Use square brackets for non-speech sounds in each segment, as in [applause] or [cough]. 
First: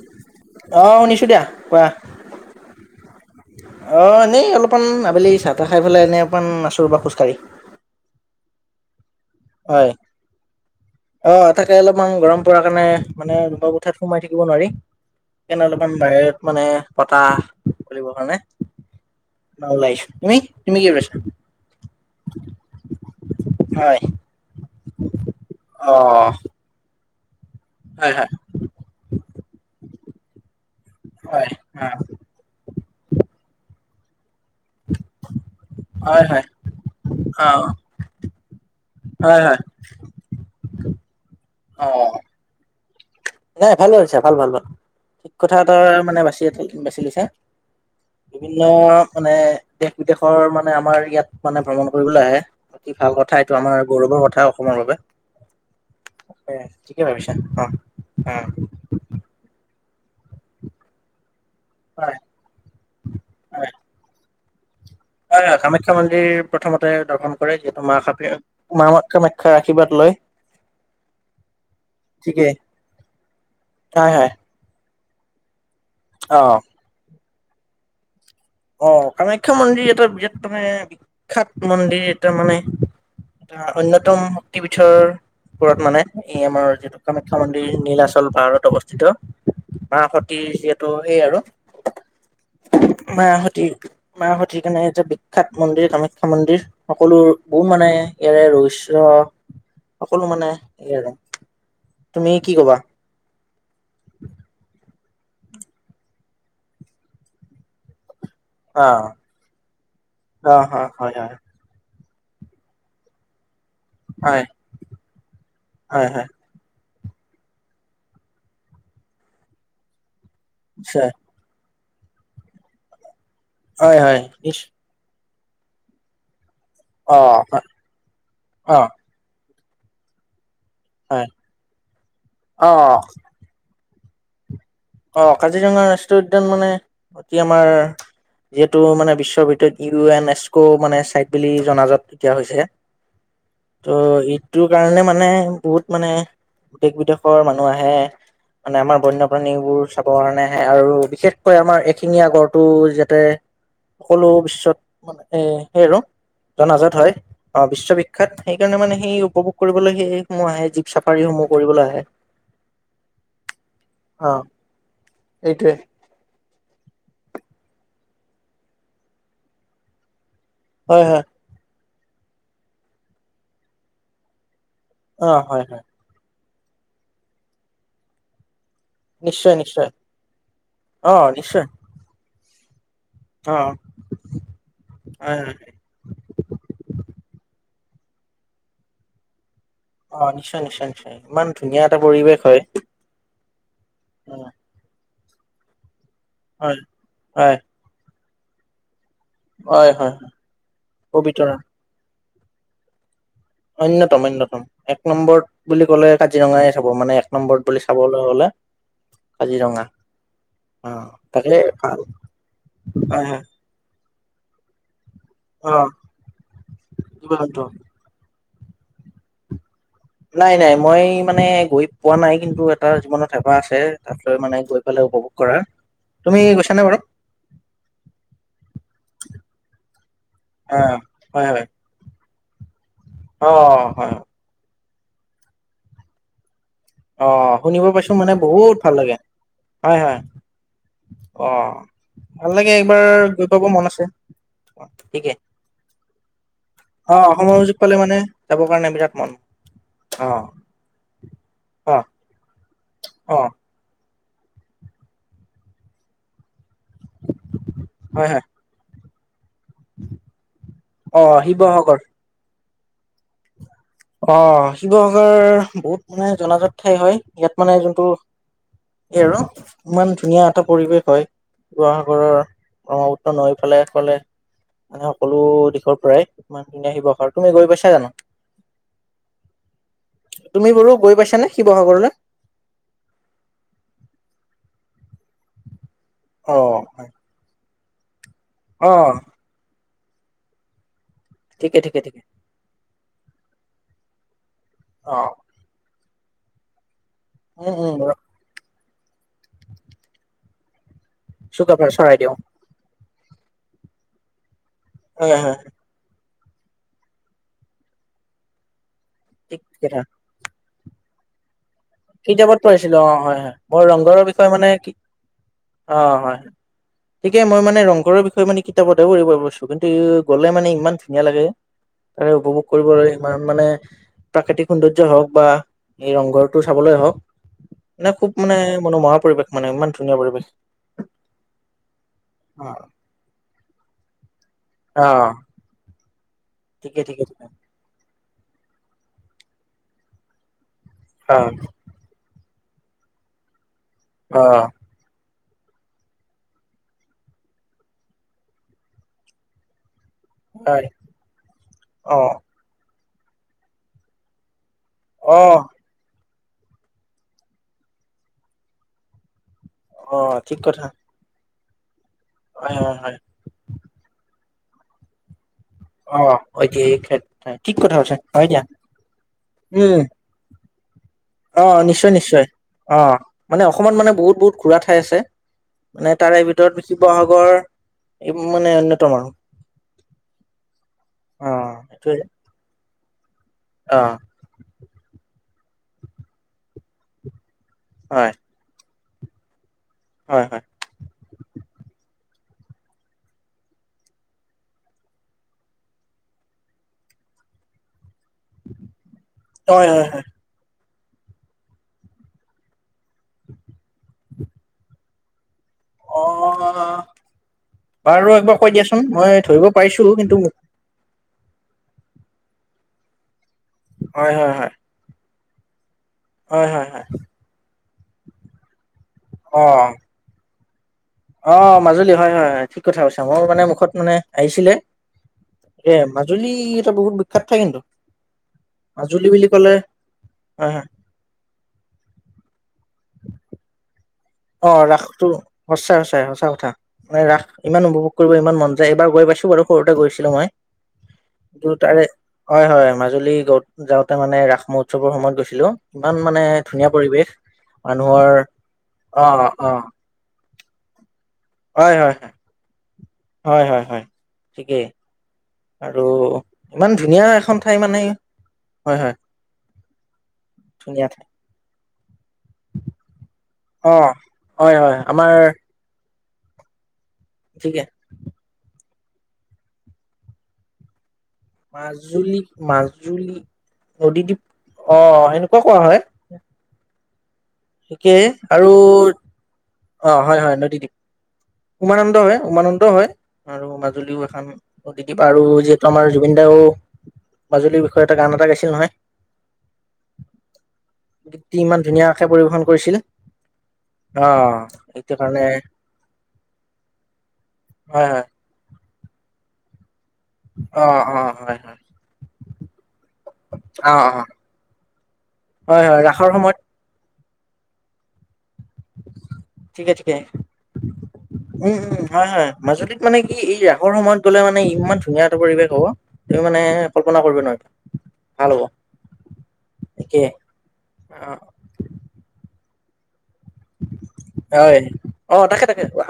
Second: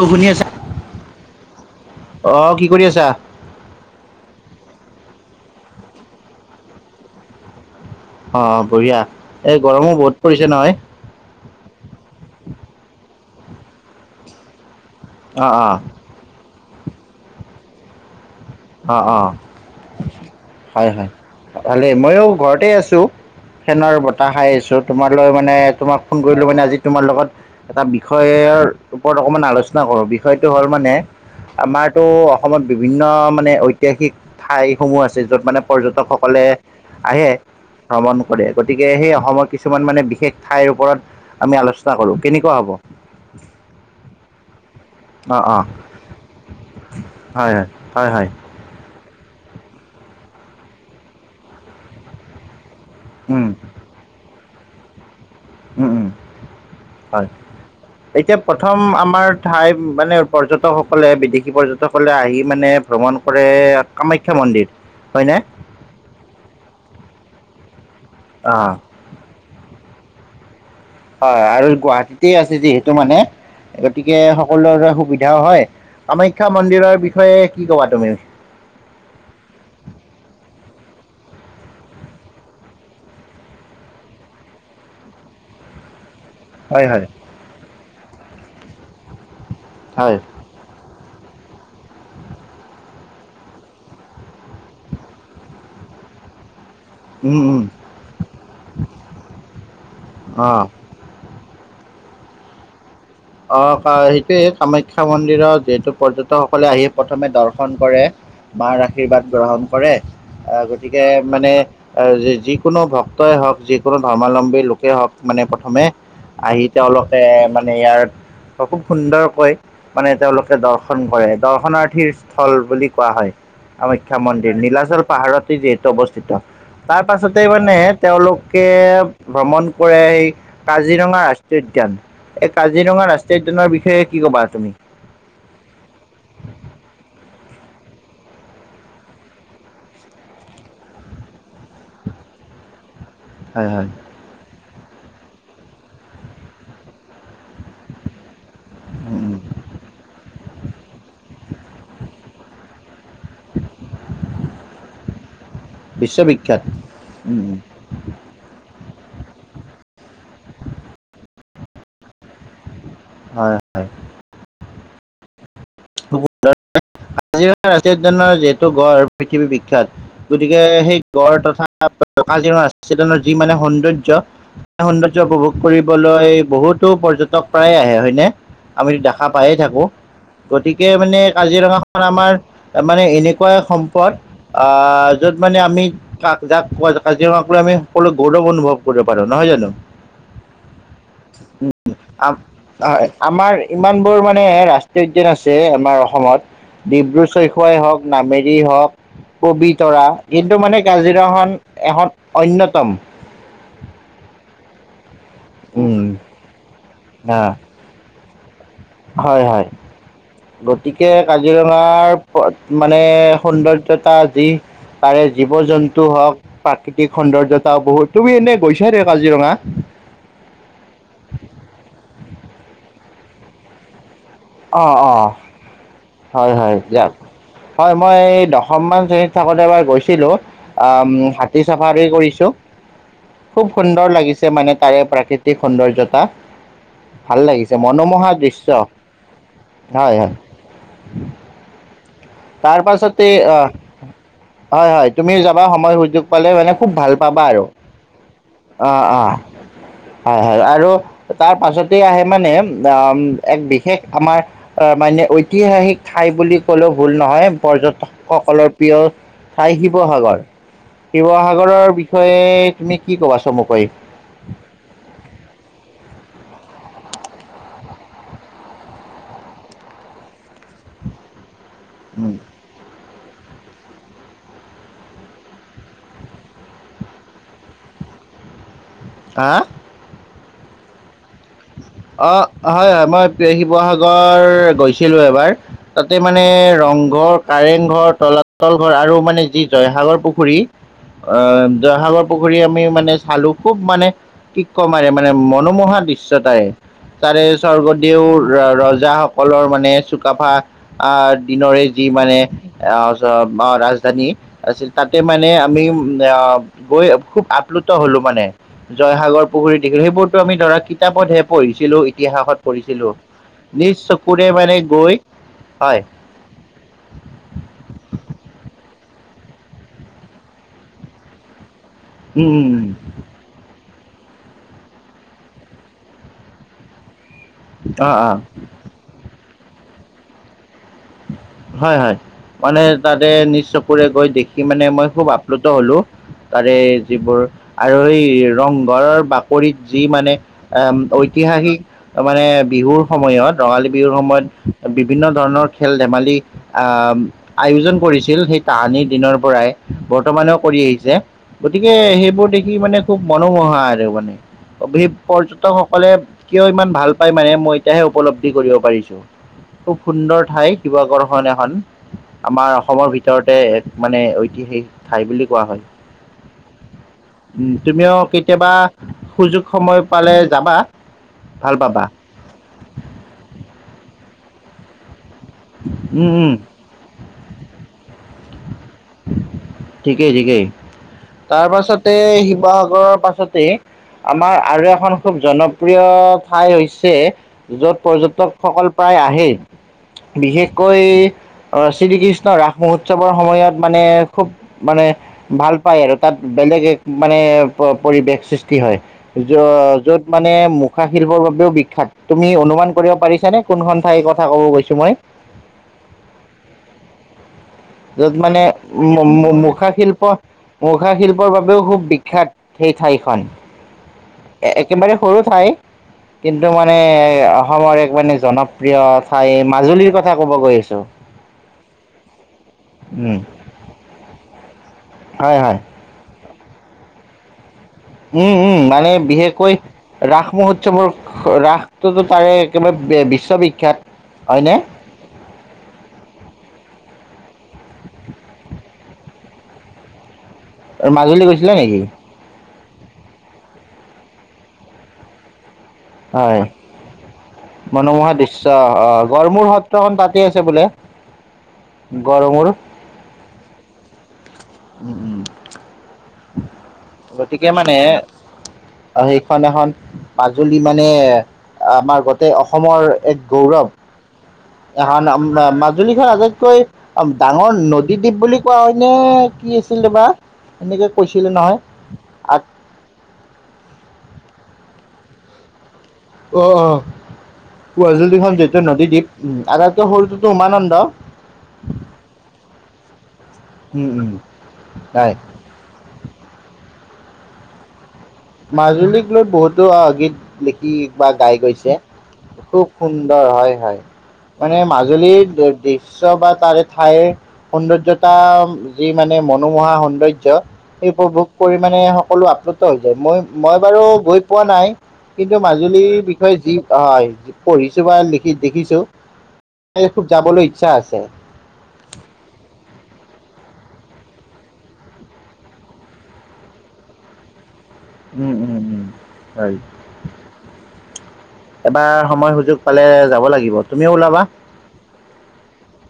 অ', শুনি আছা? অঁহ শুনিছো দিয়া। কোৱা? অ', কি কৰি আছা? অ এনেই অলপমান আ বেলি চাহ তাহ খাই পেলাই এনে অকণ আছো ৰবা খোজকাঢ়ি। অ বঢ়িয়া এই হয় গৰমো বহুত পৰিছে নহয়। অ তাকে অলপমান গৰম পৰাৰ কাৰণে মানে ৰোমৰ কোঠাত সোমাই থাকিব নোৱাৰি। অ', সেইকাৰণে অ', অলপমান বাহিৰত মানে বতাহ লব কাৰণে, অ', অ', ওলাই আহিছো তুমি তুমি কি কৰিছা? মইয়ো ঘৰতে আছো। হয় ফেনৰ বতাহ খাই আছো, তোমালৈ মানে অ তোমাক ফোন কৰিলো মানে আজি তোমাৰ লগত এটা হয় হয় বিষয়ৰ ওপৰত অকমান আলোচনা কৰো বিষয়টো হ'ল মানে হয় আমাৰতো অসমত বিভিন্ন মানে ঐতিহাসিক ঠাইসমূহ আছে য'ত মানে অ হয় হয় পৰ্যটকসকলে আহে অ ভ্ৰমণ কৰে, গতিকে সেই হয় অসমৰ হয় কিছুমান মানে বিশেষ ঠাইৰ ওপৰত আমি আলোচনা কৰোঁ কেনেকুৱা হ'ব? এই এফালেও হৈছে ভাল ভাল ভাল ঠিক অ', কথা অ', এটা মানে বাচি বাচি লৈছা। হয়, হয়, হয়, হয়। বিভিন্ন মানে দেশ বিদেশ ৰ মানে আমাৰ ইয়াত মানে ভ্ৰমণ কৰিবলৈ আহে, অতি ভাল কথা উম, এইটো আমাৰ গৌৰৱৰ কথা, অসমৰ বাবে। উম, উম, ঠিকেই হয়। ভাবিছা। অঁ এতিয়া প্ৰথম আমাৰ ঠাই মানে পৰ্যটকসকলে বিদেশ পৰ্যটকসকলে হয় আহি মানে ভ্ৰমণ কৰে হয় কামাখ্যা মন্দিৰ। হয়নে? হয় হয় কামাখ্যা মন্দিৰ প্ৰথমতে দৰ্শন কৰে যিহেতু মা অ', কামাখ্যা ৰ আশীৰ্বাদ লয়। হয় আৰু গুৱাহাটীতে ঠিকেই আছে যিহেতু মানে হয় গতিকে হয় সকলোৰে বাবে সুবিধাও হয়। অ কামাখ্যা মন্দিৰৰ বিষয়ে কি কবা তুমি? অ কামাখ্যা মন্দিৰ এটা বিৰাট মানে বিখ্যাত মন্দিৰ এটাৰ মানে। এটা অন্যতম শক্তিপীঠৰ ওপৰত মানে। এই আমাৰ হয়, যিহেতু হয়, কামাখ্যা মন্দিৰ নীলাচল পাহাৰত অৱস্থিত মাহ হয়, সতি যিহেতু এই আৰু মায়াহতি মাহাহতিৰ কাৰণে এটা বিখ্যাত মন্দিৰ কামাখ্যা মন্দিৰ, সকলো উম, উম, বহু মানে ইয়াৰে ৰহস্য সকলো মানে অ'। ইয়াৰে তুমি কি কবা। অ সেইটোয়ে কামাখ্যা মন্দিৰত যিহেতু পৰ্যটকসকলে আহি প্ৰথমে দৰ্শন কৰে। মাৰ অ আশীৰ্বাদ গ্ৰহণ কৰে অ আহ হয় গতিকে হয় মানে যিকোনো ভক্তই হওক যিকোনো হয় ধৰ্মাৱলম্বী লোকেই হওক মানে প্ৰথমে হয় হয় হয় আহি। তেওঁলোকে মানে ইয়াত খুব সুন্দৰকৈ মানে তেওঁলোকে দৰ্শন নিশ্চয় কৰে দৰ্শনাৰ্থীৰ স্থল বুলি কোৱা হয়। হয় কামাখ্যা হয় মন্দিৰ নিশ্চয় নীলাচল পাহাৰত যিহেতু অৱস্থিত তাৰ অ পাছতে হয় মানে তেওঁলোকে অ ভ্ৰমণ কৰে সেই কাজিৰঙা, হয় ৰাষ্ট্ৰীয় উদ্যান এই অ কাজিৰঙা ৰাষ্ট্ৰীয় উদ্যানৰ বিষয়ে সে কি ক'বা তুমি? অ কাজিৰঙা ৰাষ্ট্ৰীয় উদ্যান মানে অতি আমাৰ- যিহেতু মানে বিশ্বৰ ভিতৰত ইউ এন এছকো মানে চাইট বুলি জনাজাত এতিয়া হৈছে। হয় ত হয়। ই তৰ কাৰণে মানে বহুত মানে দেশ বিদেশৰ মানুহ আহে। আমাৰ বন্য উম, প্ৰাণীৰ কয় আমাৰ এশিঙীয়া, গডটো যাতে সকলো বিশ্বত মান এ সেই আৰু- বিশ্ববিখ্যাত। জনাজত হয় উম অ বিশ্ববিখ্যাত সেইকাৰণে মানে। সেই উপভোগ কৰিবলৈ সেইসমূহ আহে জীপ চাফাৰীসমূহ কৰিবলৈ আহে। হয় হয়। অ এইটোৱে জি ৰা উদানৰ যিহেতু গড় পৃথিৱী বিখ্যাত গতিকে সেই হয় হয় গড় তথাকা যি মানে সৌন্দৰ্য। সৌন্দ্জ্য, অ উপভোগ হয় হয় কৰিবলৈ বহুতো পৰ্যটক প্ৰায়ে আহে হয় নে। আমিত দেখা পায়ে নিশ্চয় থাকো নিশ্চয় গতিকে অ মানে নিশ্চয় কাজিৰঙাখন আমাৰ। তাৰ মানে এনেকুৱা অ সম্পদ য'ত হয় হয় মানে আমি কাক জাক কাজিৰঙা আমি সকলো গৌৰৱ অনুভৱ কৰিব পাৰো নহয় জানো। অ নিশ্চয় নিশ্চয় নিশ্চয় ইমান ধুনীয়া এটা পৰিৱেশ হয়। ইমান বোৰ অ মানে ৰাষ্ট্ৰীয় উদ্যান আছে আমাৰ হয় অসমত ডিব্ৰু হয় চৈখুৱাই হওক, নামেৰি হওক, কবি হয় তৰা হয় কিন্তু মানে কাজিৰঙাখন পবিতৰা এখন অন্যতম। অন্যতম অন্যতম এক নম্বৰ বুলি উম, ক'লে কাজিৰঙাই চাব মানে এক নম্বৰ বুলি চাব। হ'লে হয় হয়। কাজিৰঙা অ গতিকে তাকে ভাল কাজিৰঙাৰ মানে হয় হয় সৌন্দৰ্যতা যি- তাৰে জীৱ অ জন্তু হওক প্ৰাকৃতিক জীৱ জন্তু সৌন্দৰ্যতাও বহুত তুমি এনেই- গৈছ দে কাজিৰঙা। নাই নাই মই মানে গৈ পোৱা নাই কিন্তু এটা জীৱনত হেঁপাহ আছে। তাত লৈ মানে গৈ অঁ পেলাই অঁ উপভোগ কৰাৰ। তুমি হয় হয় গৈছানে বাৰু যাক। হয় মই এই দশমমান শ্ৰেণীত থাকোঁতে এবাৰ গৈছিলো অ হয় হাতী হয় চাফাৰী কৰিছোঁ। অ খুব হয় সুন্দৰ লাগিছে মানে তাৰে প্ৰাকৃতিক সৌন্দৰ্যতা। অ ভাল লাগিছে শুনিব পাইছো মনোমোহা মানে বহুত দৃশ্য। ভাল হয় হয় অ ভাল লাগে তাৰ একবাৰ পাছতে গৈ পাব আহ। মন আছে হয় হয় ঠিকে তুমি যাবা সময় সুযোগ পালে মানে খুব ভাল অ পাবা সময় আৰু। সুযোগ পালে মানে যাবৰ কাৰণে অ বিৰাট অ মন অ হয় হয় আৰু তাৰ পাছতে অ আহে মানে অ এক বিশেষ আমাৰ অ মানে ঐতিহাসিক ঠাই বুলি ক'লেও ভুল নহয় হয় হয় পৰ্যটকসকলৰ প্ৰিয় চাই শিৱসাগৰ। অ শিৱসাগৰৰ শিৱসাগৰ বিষয়ে তুমি কি ক'বা চমুকৈ। অ শিৱসাগৰ বহুত মানে জনাজাত ঠাই হয় ইয়াত মানে যোনটো এই আৰু ইমান ধুনীয়া এটা পৰিৱেশ হয় শিৱসাগৰৰ ব্ৰহ্মপু- নৈফালে ফালে এফালে। মানে সকলো দিশৰ পৰাই ইমান ধুনীয়া শিৱসাগৰ তুমি গৈ পাইছা জানো? হা? তুমি বাৰো গৈ পাইছ- অ হয় হয় মই শিৱসাগৰ গৈছিলো এবাৰ। তাতে মানে অ ৰংঘৰ, কাৰেং ঘৰ, তলাতল অ ঘৰ আৰু মানে যি জয় সাগৰ পুখুৰী আহ ঠিকে জয় ঠিকে ঠিকে হাগৰ পুখুৰী আমি মানে চালো খুব মানে কি কম আৰু অ মানে মনোমোহা দৃশ্য তাই, তাৰে উম উম স্বৰ্গদেউ ৰজ জা সকলৰ মানে চুকাফা আহ দিনৰে চুকাফাৰ যি চৰাইদেউ মানে ৰাজধানী আছিল তাতে হয় মানে হয় আমি উ গৈ খুব আপ্লুত হলো মানে জয়সাগৰ ঠিক পুখুৰী কথা দেখিলো সেইবোৰতো আমি ধৰা কিতাপত হে পঢ়িছ- কিতাপত পঢ়িছিলো অ হয় হয় মই নিজ ৰংঘৰৰ চকুৰে বিষয়ে মানে কি গৈ অ হয় ঠিকেই মই মানে ৰংঘৰ বিষয়ে মানে কিতাপত - কিন্তু গ'লে মানে ইমান ধুনীয়া লাগে। তাৰে উম, উপভোগ উম, উম। কৰিবলৈ ইমান মানে প্ৰাকৃতিক সৌন্দৰ্যয় হওক বা এই ৰংঘৰ। চাবলৈ হওক এনে অ', খুব অ'। মানে মনোমোহা পৰিৱেশ মানে ইমান ধুনীয়া পৰিৱেশ। হয় হয় মানে অ', তাতে নিজ চকুৰে গৈ দেখি মানে মই খুব আপ্লুত হলোঁ। তাৰে ঠিকে ঠিকে ঠিকে যিবোৰ আৰু এই ৰংঘৰৰ বাকৰিত যি মানে। অ', ঐতিহাসিক মানে বিহুৰ সময়ত ৰঙালী বিহুৰ অ', সময়ত বিভিন্ন ধৰণৰ খেল ধেমালি আয়োজন কৰিছিল সেই তাহানি দিনৰ পৰাই। বৰ্তমানেও কৰি হয় আহিছে গতিকে অ', সেইবোৰ দেখি মানে খুব মনোমোহা আৰু মানে। অভি অ', পৰ্যটকসকলে কিয় ইমান ভাল পাই মানে মই এতিয়াহে উপলব্ধি কৰিব পাৰিছো। খুব সুন্দৰ অ', ঠিক ঠাই কথা শিৱসাগৰ। এইখন এখন আমাৰ হয় হয় অসমৰ হয় ভিতৰতে এক মানে ঐতিহাসিক ঠাই বুলি কোৱা হয়। অ', ঐতিহাসিক ক্ষেত্ৰ উম, ঠিক কথা তুমিও কৈছা হয় দিয়া কেতিয়াবা সুযোগ সময় পালে যাবা। ভাল অহ, পাবা। নিশ্চয় -নিশ্চয় অহ মানে অসমত মানে বহুত- বহুত ঘুৰা ঠাই আছে। মানে উম, তাৰে উম, ভিতৰত শিৱসাগৰ মানে এইবোৰ মানে অন্যতম আৰু। ঠিকেই- ঠিকেই। তাৰ অ', পাছতে সেইটোৱে শিৱসাগৰৰ পাছতে অ', আমাৰ আৰু এখন খুব জনপ প্ৰিয় ঠাই হৈছে য'ত হয় পৰ্যটকসকল প্ৰায় আহে। হয় হয় বিশেষকৈ অহ শ্ৰীকৃষ্ণ ন 'ৰাস -মহোৎসৱৰ সময়ত মানে খুব মানে ভাল পায় আৰু তাত বেলেগ এক মানে পৰিৱেশ সৃষ্টি হয়, হয় য- হয় যত হয় মানে মুখা -শিল্পৰ বাবেও বিখ্যাত তুমি অনুমান কৰিব পাৰিছানে কোনখন ঠাইৰ কথা ক'ব গৈছো মই? অহ', য'ত মানে মুখা পাৰিছো -শিল্প কিন্তু মুখ মোক মুখা শিল্পৰ বাবেও খুব বিখ্যাত সেই ঠাইখন। হয়- হয় - হয়। একেবাৰে সৰু ঠাই কিন্তু হয় হয় মানে হয়। অসমৰ এখনি মানে জন প্ৰিয় ঠাই অ মাজুলীৰ কথা ক'ব গৈ আছো। অ', মাজুলী হয়-হয়- হয়। ঠিক কথা কৈছা উম মই মানে মুখত মানে আহিছিলে হয় হয় এ' মাজুলী ই এটা বহুত বিখ্যাত ঠাই কিন্তু। উম-উম মানে মাজুলী বুলি ক'লে বিশেষকৈ ৰাস হয় হয় মহোৎসৱৰ ৰাসটোতো তাৰে একেবাৰে বিশ্ববিখ্যাত। হয়নে অহ, ৰাসটো সঁচাই-সঁচাই সঁচা কথা মানে ৰাস ইমান উপভোগ কৰিব ইমান মন যায় এবাৰ গৈ পাইছো বাৰু। সৰুতে গৈছিলো মই মাজুলী কিন গৈছিলা নেকি? তাৰে হয়-হয়। মাজুলী গত যাওঁতে মানে ৰাস- মহোৎসৱৰ সময়ত গৈছিলোঁ ইমান মানে হয় ধুনীয়া পৰিৱেশ মানুহৰ অহ, অ গৰমুৰ অ সত্ৰখন তাতে আছে বোলে গৰমুৰ। হয়-হয়-হয়। উম-উম। আৰু ইমান ধুনীয়া এখন ঠাই মানে হয় হয় আন এইখন এখন মাজুলী মানে ধুনীয়া ঠাই আমাৰ গোটেই অসমৰ এক গৌৰৱ অ হয় হয় এখন আমাৰ [unintelligible] মাজুলীখন আটাইতকৈ ডাঙৰ ঠিকে নদীদ্বীপ বুলি কোৱা হয়নে? কি আছিল দে বা এনেকে কৈছিলে নহয় আ মাজুলী-মাজুলী নদীদ্বীপ অহ সেনেকুৱা কোৱা হয়। অহ -অহ। একেই আৰু উম আটাইতকৈ অহ সৰুটোতো হয়-হয় নদীদ্বীপ। উমানন্দ উমানন্দ হয় -উমানন্দ হয় আৰু উম মাজুলীও উম এখান নদীদ্বীপ হয় আৰু যিহেতু আমাৰ জুবিনদাও মাজুলীৰ বিষয়ে এটা গান এটা গাইছিল নহয় মাজুলীক লৈ বহুতো গীত লিখি বা গাই গীতটি ইমান গৈছে। ধুনীয়াকে পৰিবেশন খুব কৰিছিল সুন্দৰ হয়-হয়। অ মানে সেইটো কাৰণে মাজুলীৰ দৃশ্য বা তাৰে ঠাই হয় হয় সৌন্দৰ্য্যতা যি মানে মনোমোহা সৌন্দৰ্য্য অ সেই অ উপভোগ হয় কৰি হয় মানে সকলো আপ্লুত হৈ যায় মই -মই অ বাৰু অ গৈ পোৱা নাই কিন্তু হয় হয় মাজুলীৰ ৰাসৰ সময়ত বিষয়ে যি হয়, পঢ়িছো বা লিখি দেখিছো। ঠিকে - ঠিকে, খুব যাবলৈ ইচ্ছা আছে উম-উম হয়-হয় মাজুলীক মানে কি এইয়া কৰ সময়ত গলে মানে ইমান ধুনীয়া এটা পৰিৱেশ হ'ব, তুমি মানে কল্পনা কৰিব নোৱাৰবা। উম-উম-উম হয়। একে অ', এবাৰ সময় সুযোগ পালে যাব লাগিব তুমিও ওলাবা।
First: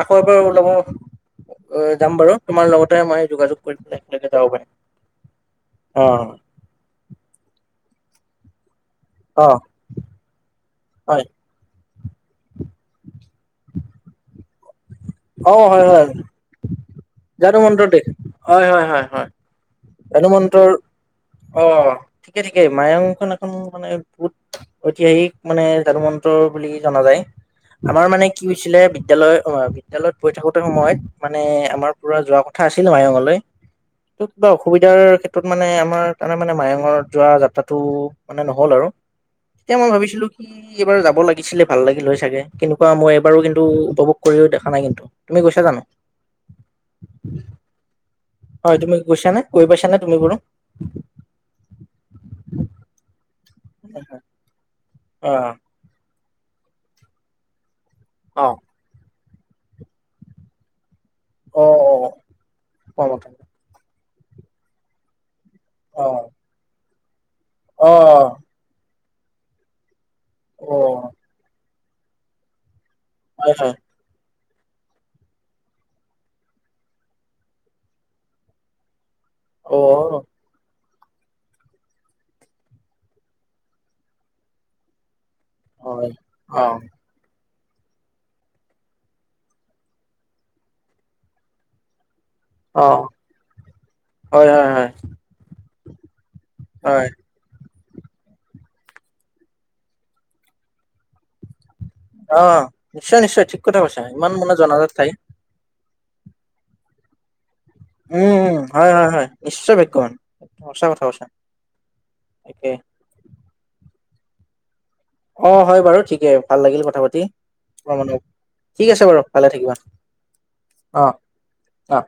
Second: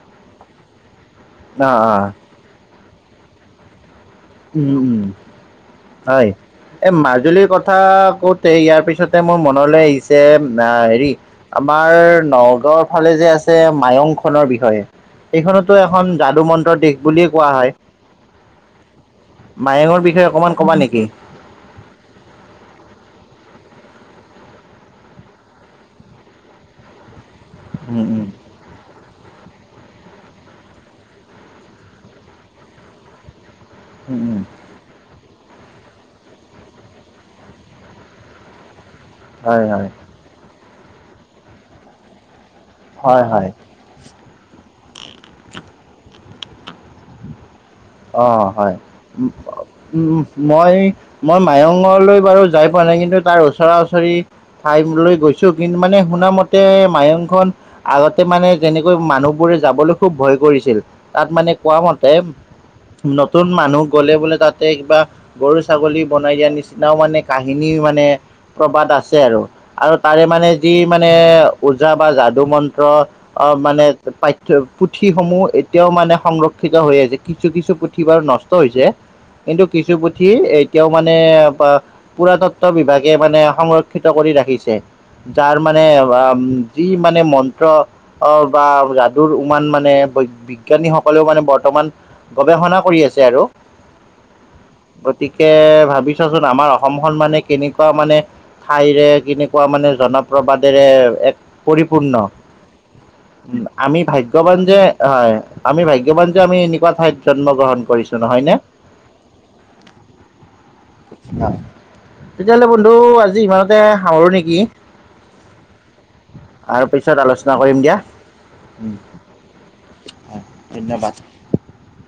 হয় বাৰু ওলাব অঁ অ' যাম অঁ বাৰু তোমাৰ লগতে মই যোগাযোগ কৰিম দে। উম-উম অ', হয়, এই মাজুলীৰ কথা কওতে ইয়াৰ পিছত তে মোৰ অ', মনলৈ আহিছে, হেৰি হয়, আমাৰ আমাৰ নগাঁওৰ ফালে যে আছে মায়ং খনৰ বিষয়ে অ', সেইখনতো হয়, এখন হয়, যাদু মন্ত্ৰৰ দিশ। যাদু মন্ত্ৰ দেশ হয়-হয়-হয়-হয়। মায়ঙৰ বিষয়ে অকণমান হনুমন্তৰ ক'বা নেকি অ ঠিকে-ঠিকে মায়ংখন এখম মানে বহুত ঐতিহাসিক মানে যাদু মন্ত্ৰ বুলি জনা যায়। উম আমাৰ উম মানে কি হৈছিলে বিদ্যালয় অ বিদ্যালয়ত পঢ়ি থাকোতে সময়ত মানে আমাৰ পুৰা যোৱা কথা আছিল মায়ঙলৈ। উম বা অসুবিধাৰ ক্ষেত্ৰত মানে আমাৰ তানে মানে মানে মায়ঙত যোৱা যাত্ৰাটো মানে নহ'ল আৰু। হয় এতিয়া হয় মই ভাবিছিলো কি এইবাৰ যাব লাগিছিলে ভাল লাগিল হৈ চাগে। কেনেকুৱা মই হয় এবাৰো হয় কিন্তু উপভোগ কৰি দেখা নাই কিন্তু তুমি গৈছা জানো। অ' হয়। তুমি গৈছা নে গৈ পাইছা নে তুমি উম বাৰু মই-মই মায়ঙলৈ বাৰু যাই পোৱা নাই কিন্তু তাৰ ওচৰত ওচৰা-ওচৰি ঠাই লৈ অ গৈছো কিন্তু মানে শুনা মতে মায়ংখন আগতে অ মানে যেনেকৈ মানুহবোৰে যাবলৈ খুব ভয় কৰিছিল তাত মানে কোৱা মতে অ অ নতুন মানুহ গলে বোলে তাতে কিবা গৰু ছাগলী বনাই দিয়া নিচিনাও মানে কাহিনী অ অ মানে প্ৰবাদ আছে আৰু, আৰু তাৰে মানে যি অ মানে পুজা বা যাদু মন্ত্ৰ অ হয় হয় মানে পাই পুথি সমূহ এতিয়াও মানে সংৰক্ষিত হৈ আছে, কিছু-কিছু পুথি বাৰু নষ্ট হৈছে। কিন্তু অ কিছু পুথি এই এতিয়াও মানে পুৰাতত্ব বিভাগে মানে সংৰক্ষিত কৰি ৰাখিছে। যাৰ মানে হয় আম, অ যি মানে মন ত অ বা যাদুৰ উমান মানে বৈ বিজ্ঞানীসকলেও মানে বৰ্তমান গৱেষণা অ কৰি আছে আৰু। হয় হয় হয় গতিকে ভাবি চোৱাচুন, আমাৰ হয় অসমখন মানে কেনেকুৱা কুৱা মানে ঠাইৰে কেনেকুৱা মানে জনপ্ৰবাদেৰে এক পৰিপূৰ্ণ, অ নিশ্চয় নিশ্চয় ঠিক কথা আমি কৈছা ইমান মানে ভাগ্যৱান যে, জনাজাত ঠাই হয় আমি ভাই গ্যবান যে আমি এনেকুৱা ঠাইত জন্ম উম- নহয় নে উম্, হয় হয়- হয় নিশ্চয় ভাগ্যৱান, সঁচা কথা কৈছা। তেতিয়াহ'লে তাকে বন্ধু আজি ইমানতে সামৰো নেকি। অ' হয় বাৰু ঠিকেই, ভাল লাগিল আৰু কথা পিছত পাতি। আলোচনা কৰিম দিয়া ক মানে ঠিক আছে বাৰু ভালে থাকিবা। অ ধন্যবাদ। অ'